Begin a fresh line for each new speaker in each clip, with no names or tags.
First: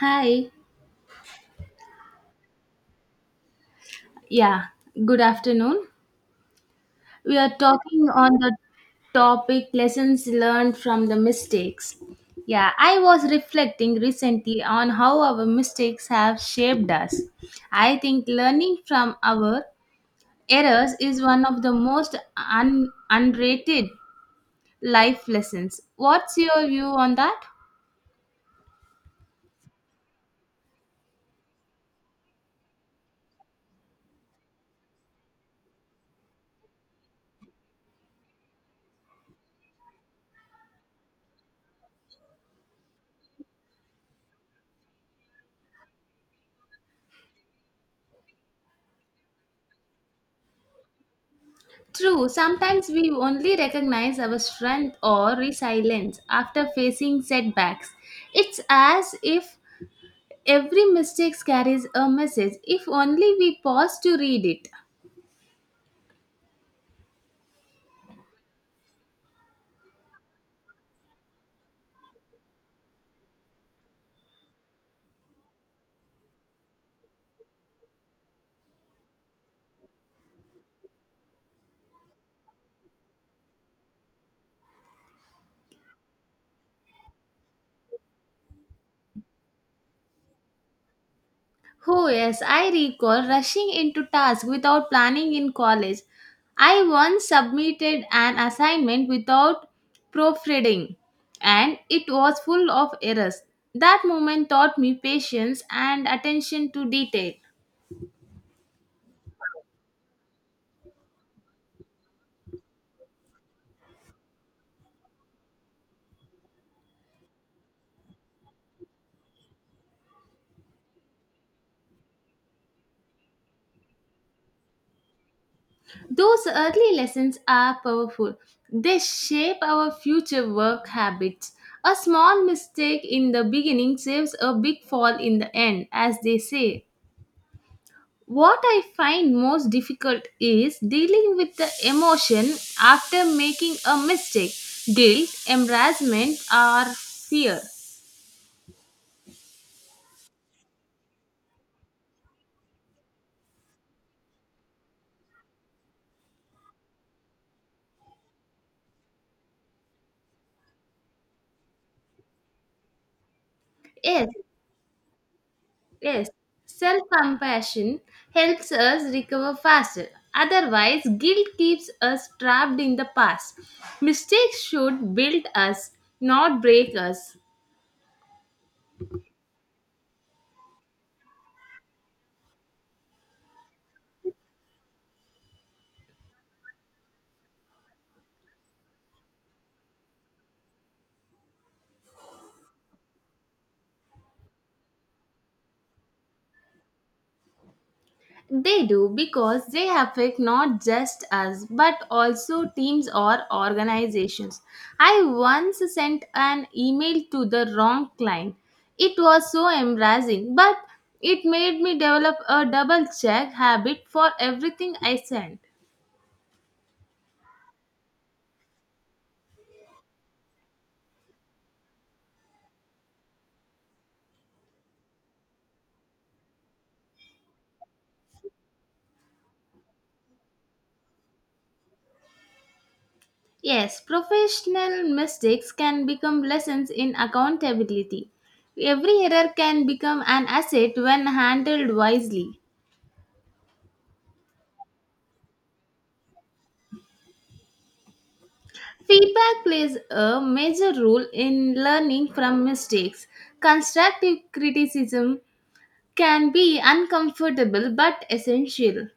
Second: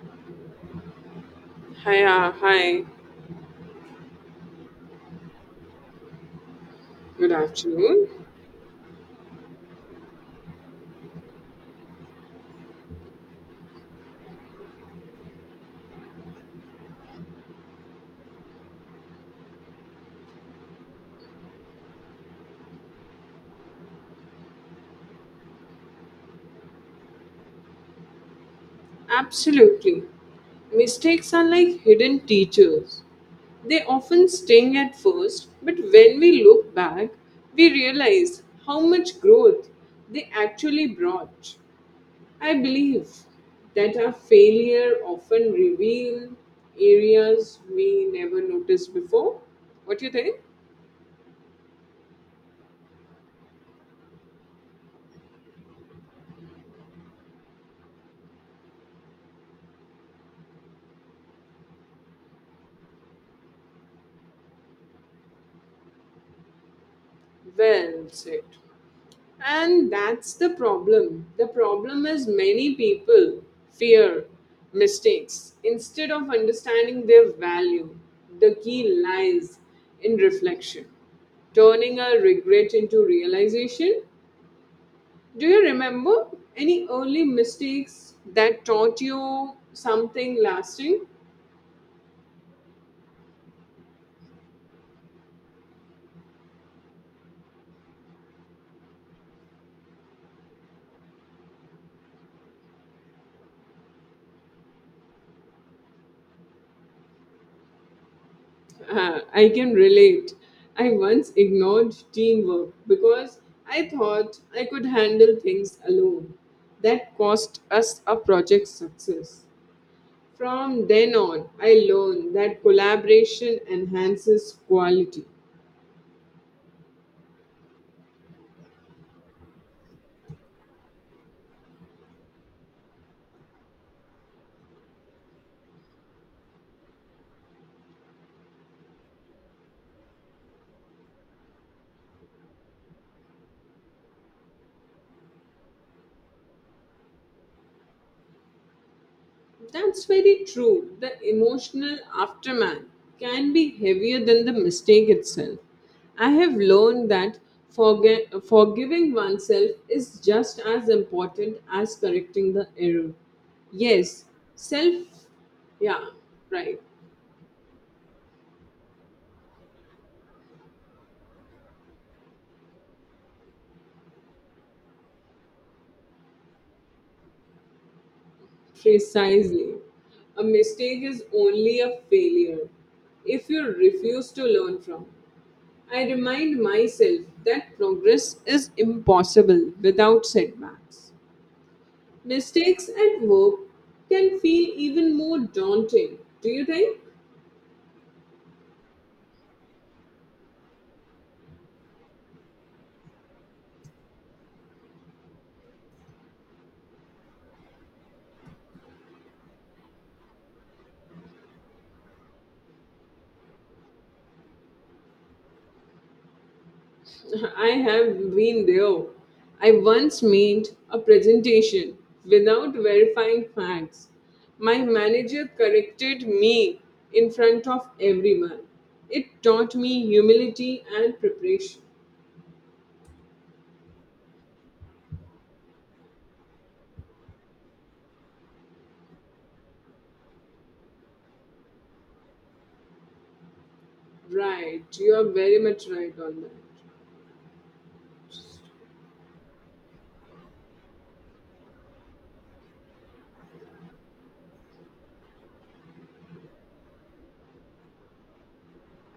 Hi,
Hi, hi,
yeah, good afternoon.
good
We are
afternoon.
talking on the topic lessons learned from the mistakes. Yeah, I was reflecting recently on how our mistakes have shaped us. I think learning from our errors is one of the most unrated life lessons. What's your view on that?
Absolutely. Mistakes are like hidden teachers. They often sting at first, but when we look back, we realize how much growth they actually brought. I believe that our failure often reveal areas we never noticed before. What do you think?
True, sometimes we only recognize our strength or resilience after facing setbacks. It's as if every mistake carries a message if only we pause to read it.
Well said. And that's the problem. The problem is many people fear mistakes instead of understanding their value. The key lies in reflection, turning a regret into realization. Do you remember any early mistakes that taught you something lasting?
Oh, yes, I recall rushing into tasks without planning in college. I once submitted an assignment without proofreading, and it was full of errors. That moment taught me patience and attention to detail.
I can relate. I once ignored teamwork because I thought I could handle things alone. That cost us a project success. From then on, I learned that collaboration enhances quality.
Those early lessons are powerful. They shape our future work habits. A small mistake in the beginning saves a big fall in the end, as they say. What I find most difficult is dealing with the emotion after making a mistake guilt, embarrassment, or fear.
That's very true. The emotional aftermath can be heavier than the mistake itself. I have learned that forgiving oneself is just as important as correcting the error. Yes,
Yes,
self, yeah,
yes,
right,
self compassion helps us recover faster. Otherwise, guilt keeps us trapped in the past. Mistakes should build us, not break us.
precisely. A mistake is only a failure if you refuse to learn from it. I remind myself that progress is impossible without setbacks. Mistakes at work can feel even more daunting, do you think?
They do because they affect not just us but also teams or organizations. I once sent an email to the wrong client. It was so embarrassing, but it made me develop a double check habit for everything I sent.
I have been there. I once made a presentation without verifying facts. My manager corrected me in front of everyone. It taught me humility and preparation.
Yes, professional mistakes can become lessons in accountability. Every error can become an asset when handled wisely.
Right, you are very much right on that.
Feedback plays a major role in learning from mistakes. Constructive criticism can be uncomfortable but essential.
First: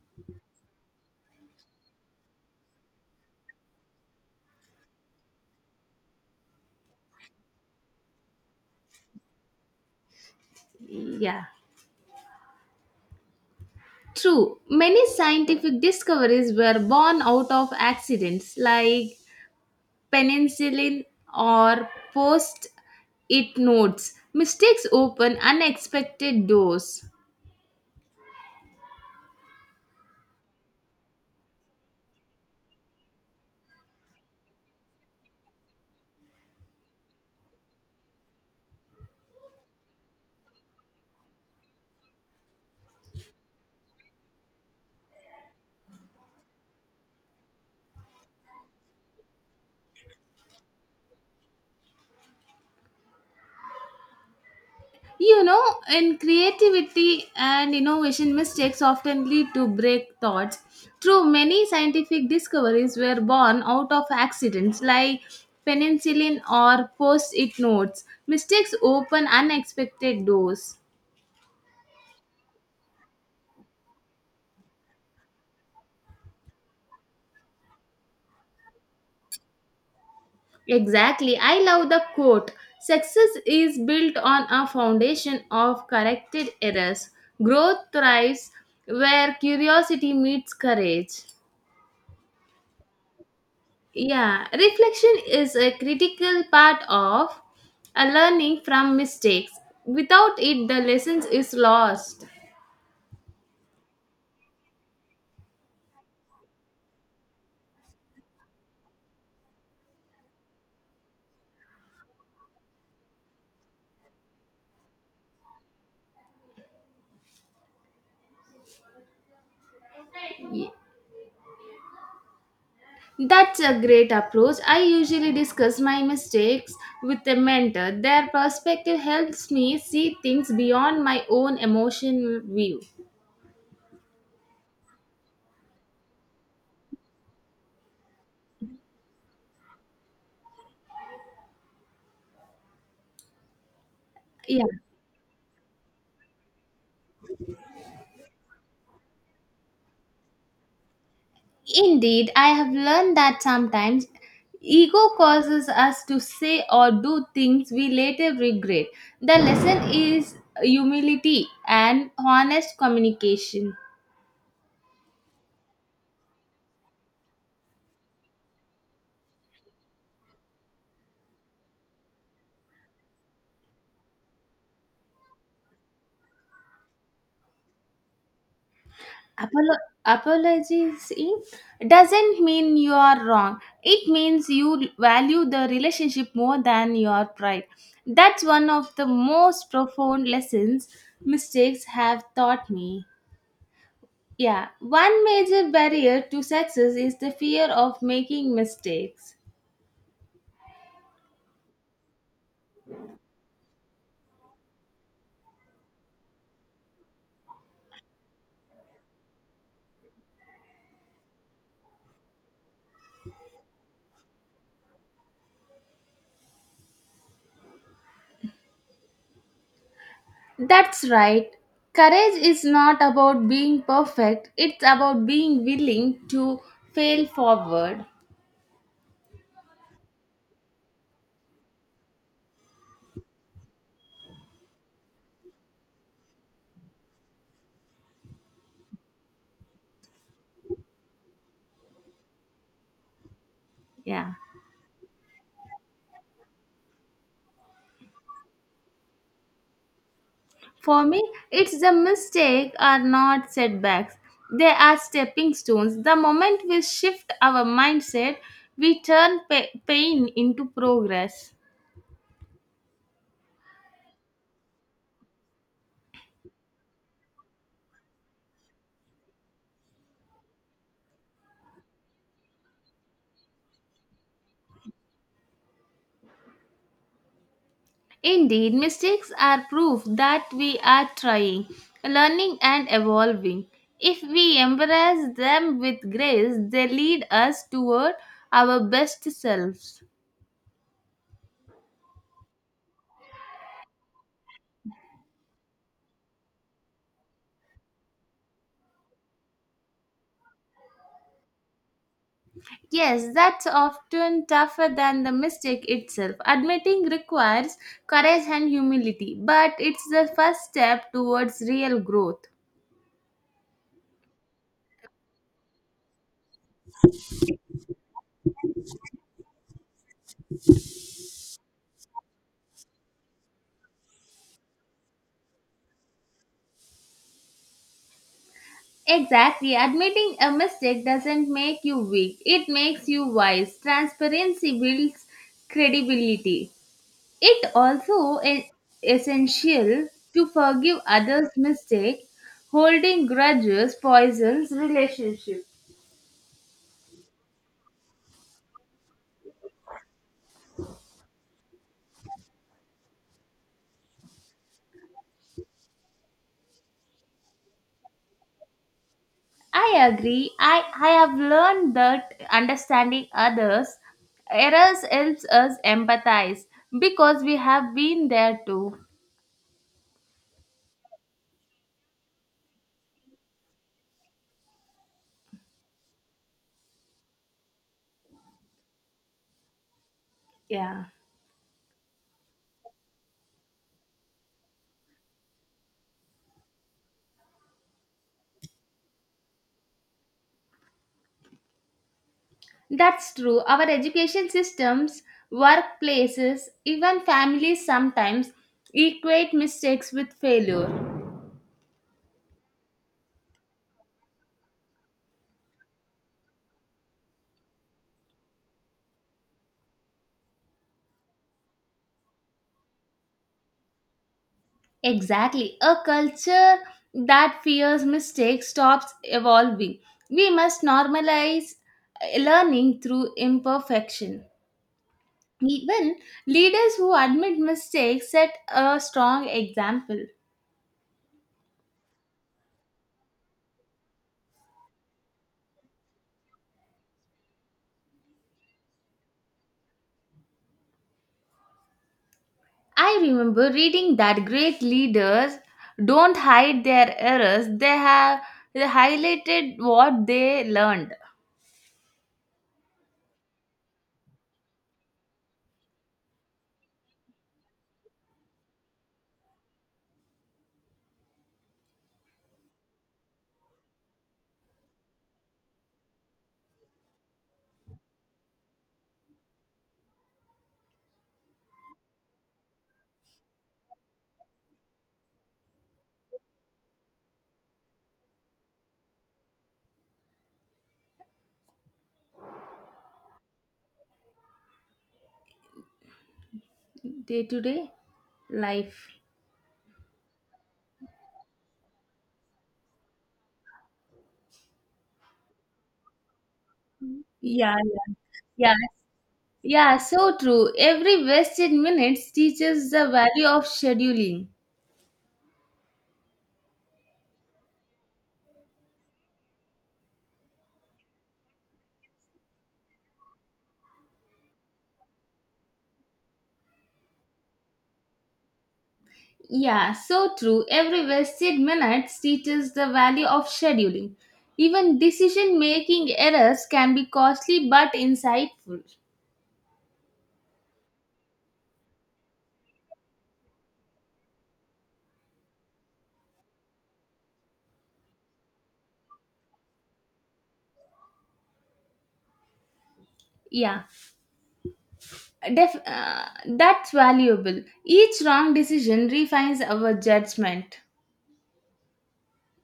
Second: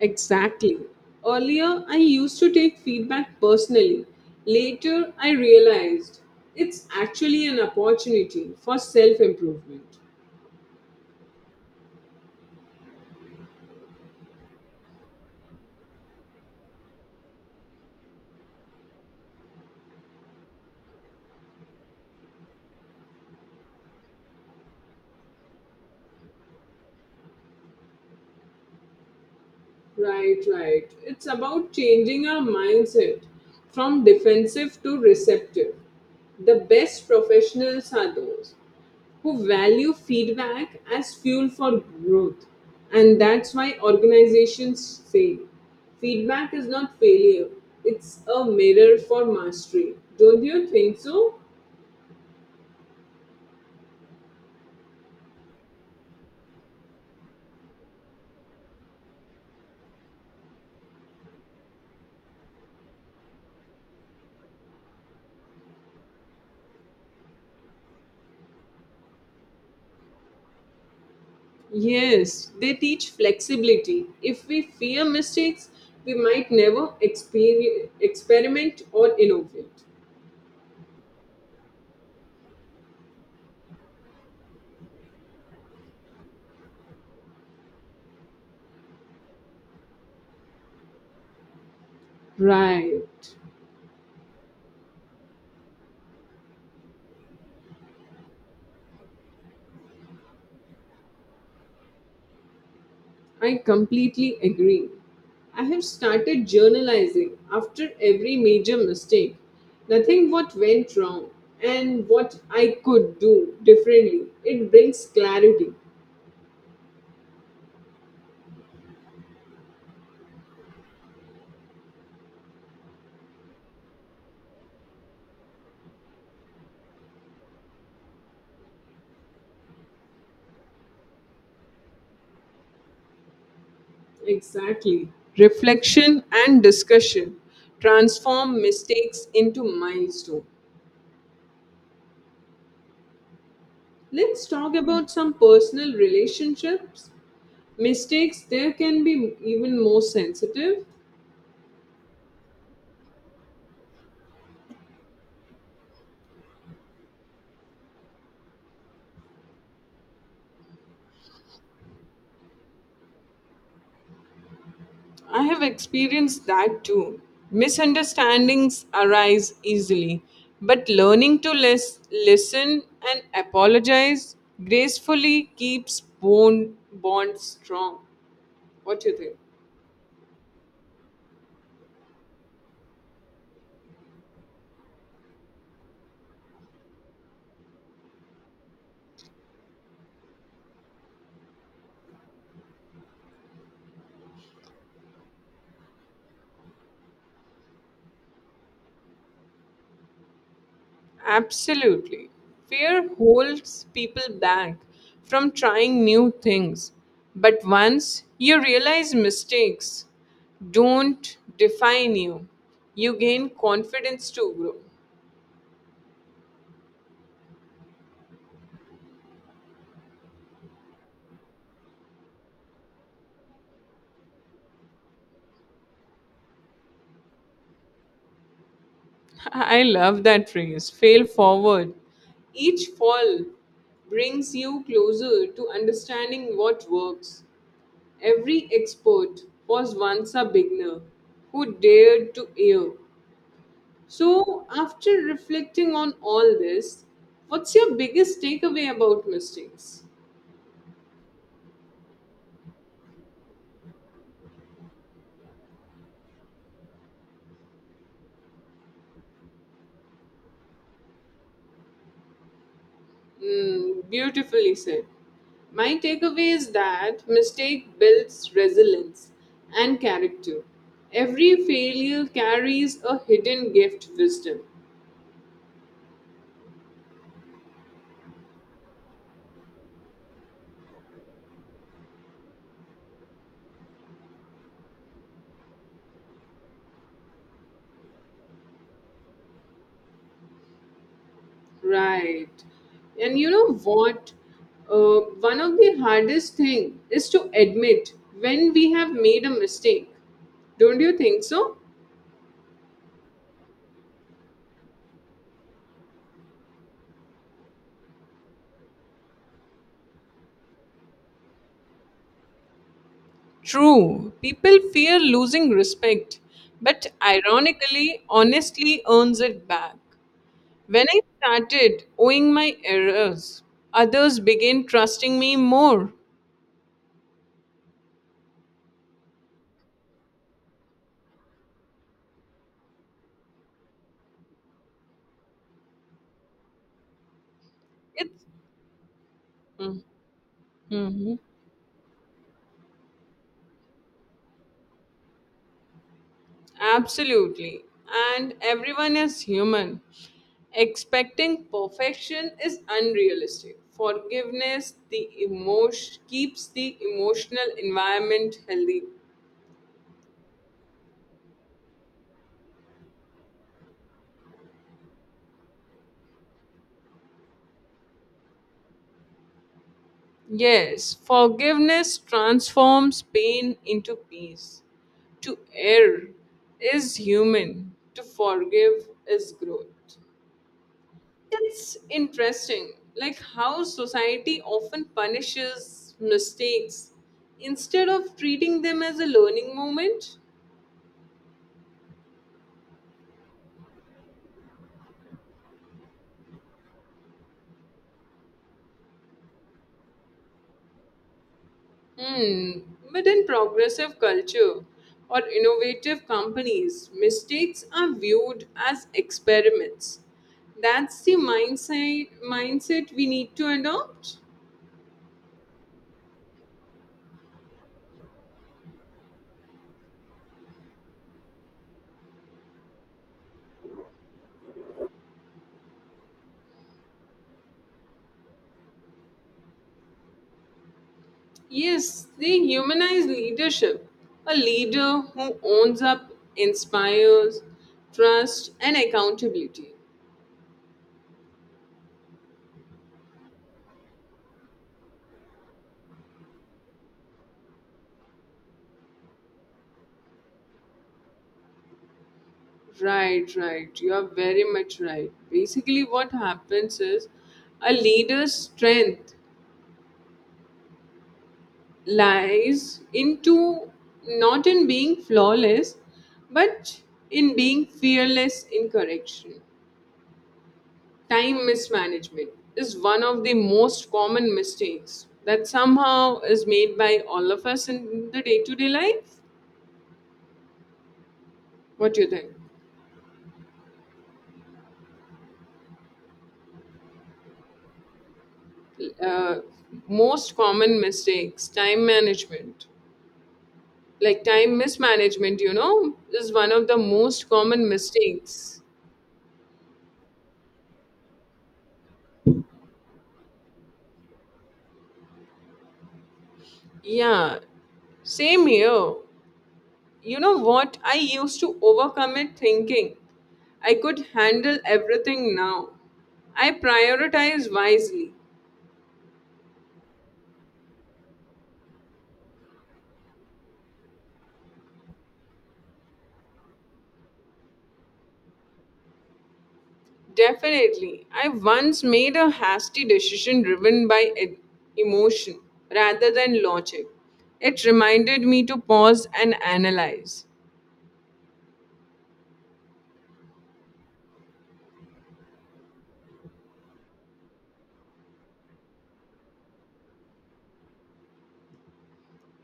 Exactly. Earlier, I used to take feedback personally. Later, I realized it's actually an opportunity for self improvement.
Yeah. True. Many scientific discoveries were born out of accidents like penicillin or post it notes. Mistakes open unexpected doors.
Right, right. It's about changing our mindset from defensive to receptive. The best professionals are those who value feedback as fuel for growth. And that's why organizations say feedback is not failure, it's a mirror for mastery. Don't you think so?
You know, in creativity and innovation, mistakes often lead to breakthroughs. True, many scientific discoveries were born out of accidents like penicillin or post it notes. Mistakes open unexpected doors.
Yes, they teach flexibility. If we fear mistakes, we might never experiment or innovate.
Exactly. I love the quote. Success is built on a foundation of corrected errors. Growth thrives where curiosity meets courage.
Right.
Yeah, reflection is a critical part of a learning from mistakes. Without it, the lessons is lost.
I completely agree. I have started journalizing after every major mistake. Nothing what went wrong and what I could do differently. It brings clarity.
Ye- That's a great approach. I usually discuss my mistakes with a mentor. Their perspective helps me see things beyond my own emotional view.
Exactly. Reflection and discussion transform mistakes into milestones. Let's
Yeah,
talk about some personal relationships. Mistakes there can be even more sensitive.
indeed. I have learned that sometimes ego causes us to say or do things we later regret. The lesson is humility and honest communication.
I have experienced that too. Misunderstandings arise easily, but learning to listen and apologize gracefully keeps bonds strong. What do you think?
Apologizing doesn't mean you are wrong, it means you value the relationship more than your pride. That's one of the most profound lessons mistakes have taught me. Yeah, one major barrier to success is the fear of making mistakes.
Absolutely. Fear holds people back from trying new things. But once you realize mistakes don't define you, you gain confidence to grow.
That's right. Courage is not about being perfect, it's about being willing to fail forward.
I love that phrase, fail forward. Each fall brings you closer to understanding what works. Every expert was once a beginner who dared to err.
Yeah.
So, after reflecting on all this, what's your biggest takeaway about mistakes?
For me, it's the mistake are not setbacks. They are stepping stones. The moment we shift our mindset, we turn pain into progress.
Mm, beautifully said. My takeaway is that mistake builds resilience and character. Every failure carries a hidden gift, wisdom.
Indeed, mistakes are proof that we are trying, learning, and evolving. If we embrace them with grace, they lead us toward our best selves.
Right. And you know what? One of the hardest thing is to admit when we have made a mistake. Don't you think so?
Yes, that's often tougher than the mistake itself. Admitting requires courage and humility, but it's the first step towards real growth.
True, people fear losing respect, but ironically, honestly earns it back. When I started owing my errors, others began trusting me more.
Exactly. Admitting a mistake doesn't make you weak, it makes you wise. Transparency builds credibility. It also
It's
is
mm,
essential to forgive
mhm,
others' mistakes. Holding grudges poisons relationships.
absolutely, and everyone is human. Expecting perfection is unrealistic. Forgiveness the emotion keeps the emotional environment healthy.
I agree. I have learned that understanding others' errors helps us empathize because we have been there too.
Yes, forgiveness transforms pain into peace. To err is human, to forgive is growth.
Yeah.
It's interesting, like how society often punishes mistakes instead of treating them as a learning moment.
That's true. Our education systems, workplaces, even families sometimes equate mistakes with failure.
Hmm. But in progressive culture or innovative companies, mistakes are viewed as experiments. That's the mindset we need to adopt.
Exactly. A culture that fears mistakes stops evolving. We must normalize learning through imperfection. Even leaders who admit mistakes set a strong example.
Yes, they humanize leadership. A leader who owns up, inspires, trust, and accountability.
I remember reading that great leaders don't hide their errors, they highlighted what they learned
Right, right. You are very much right. Basically, what happens is a leader's strength lies into, not in being flawless, but in being fearless in correction. Time mismanagement is one of the most common mistakes that somehow is made by all of us in the day to day life. What do you think?
day to day life.
Uh, most common mistakes, time management. Like time mismanagement, you know, is one of the most
Yeah,
common
yeah. Yeah,
mistakes.
Yeah, so true. Every wasted minute teaches the value of scheduling.
Yeah, same here. You know what? I used to overcome it thinking I could handle everything now. I prioritize wisely.
Yeah, so true. Every wasted minute teaches the value of scheduling. Even decision making errors can be costly but insightful.
Definitely. I once made a hasty decision driven by emotion rather than logic. It reminded me to pause and analyze.
Yeah, that's valuable. Each wrong decision refines our judgment.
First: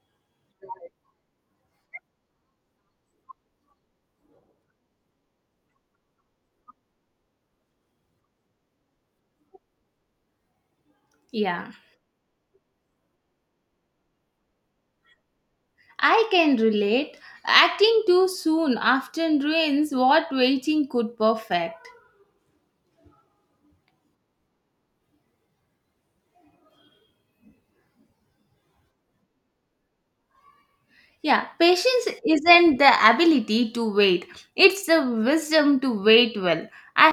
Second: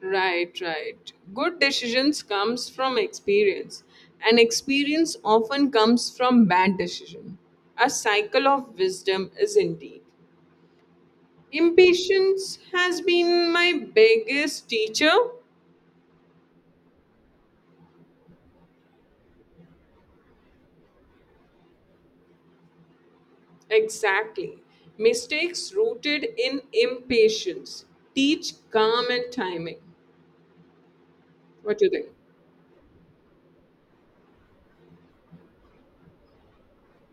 Right, right. Good decisions comes from experience and experience often comes from bad decision. A cycle of wisdom is indeed.
Yeah,
Impatience has been my biggest teacher.
I can relate. Acting too soon often ruins what waiting could perfect.
Exactly. Mistakes rooted in impatience teach calm and timing.
Yeah,
What do you think?
patience isn't the ability to wait, it's the wisdom to wait well. I,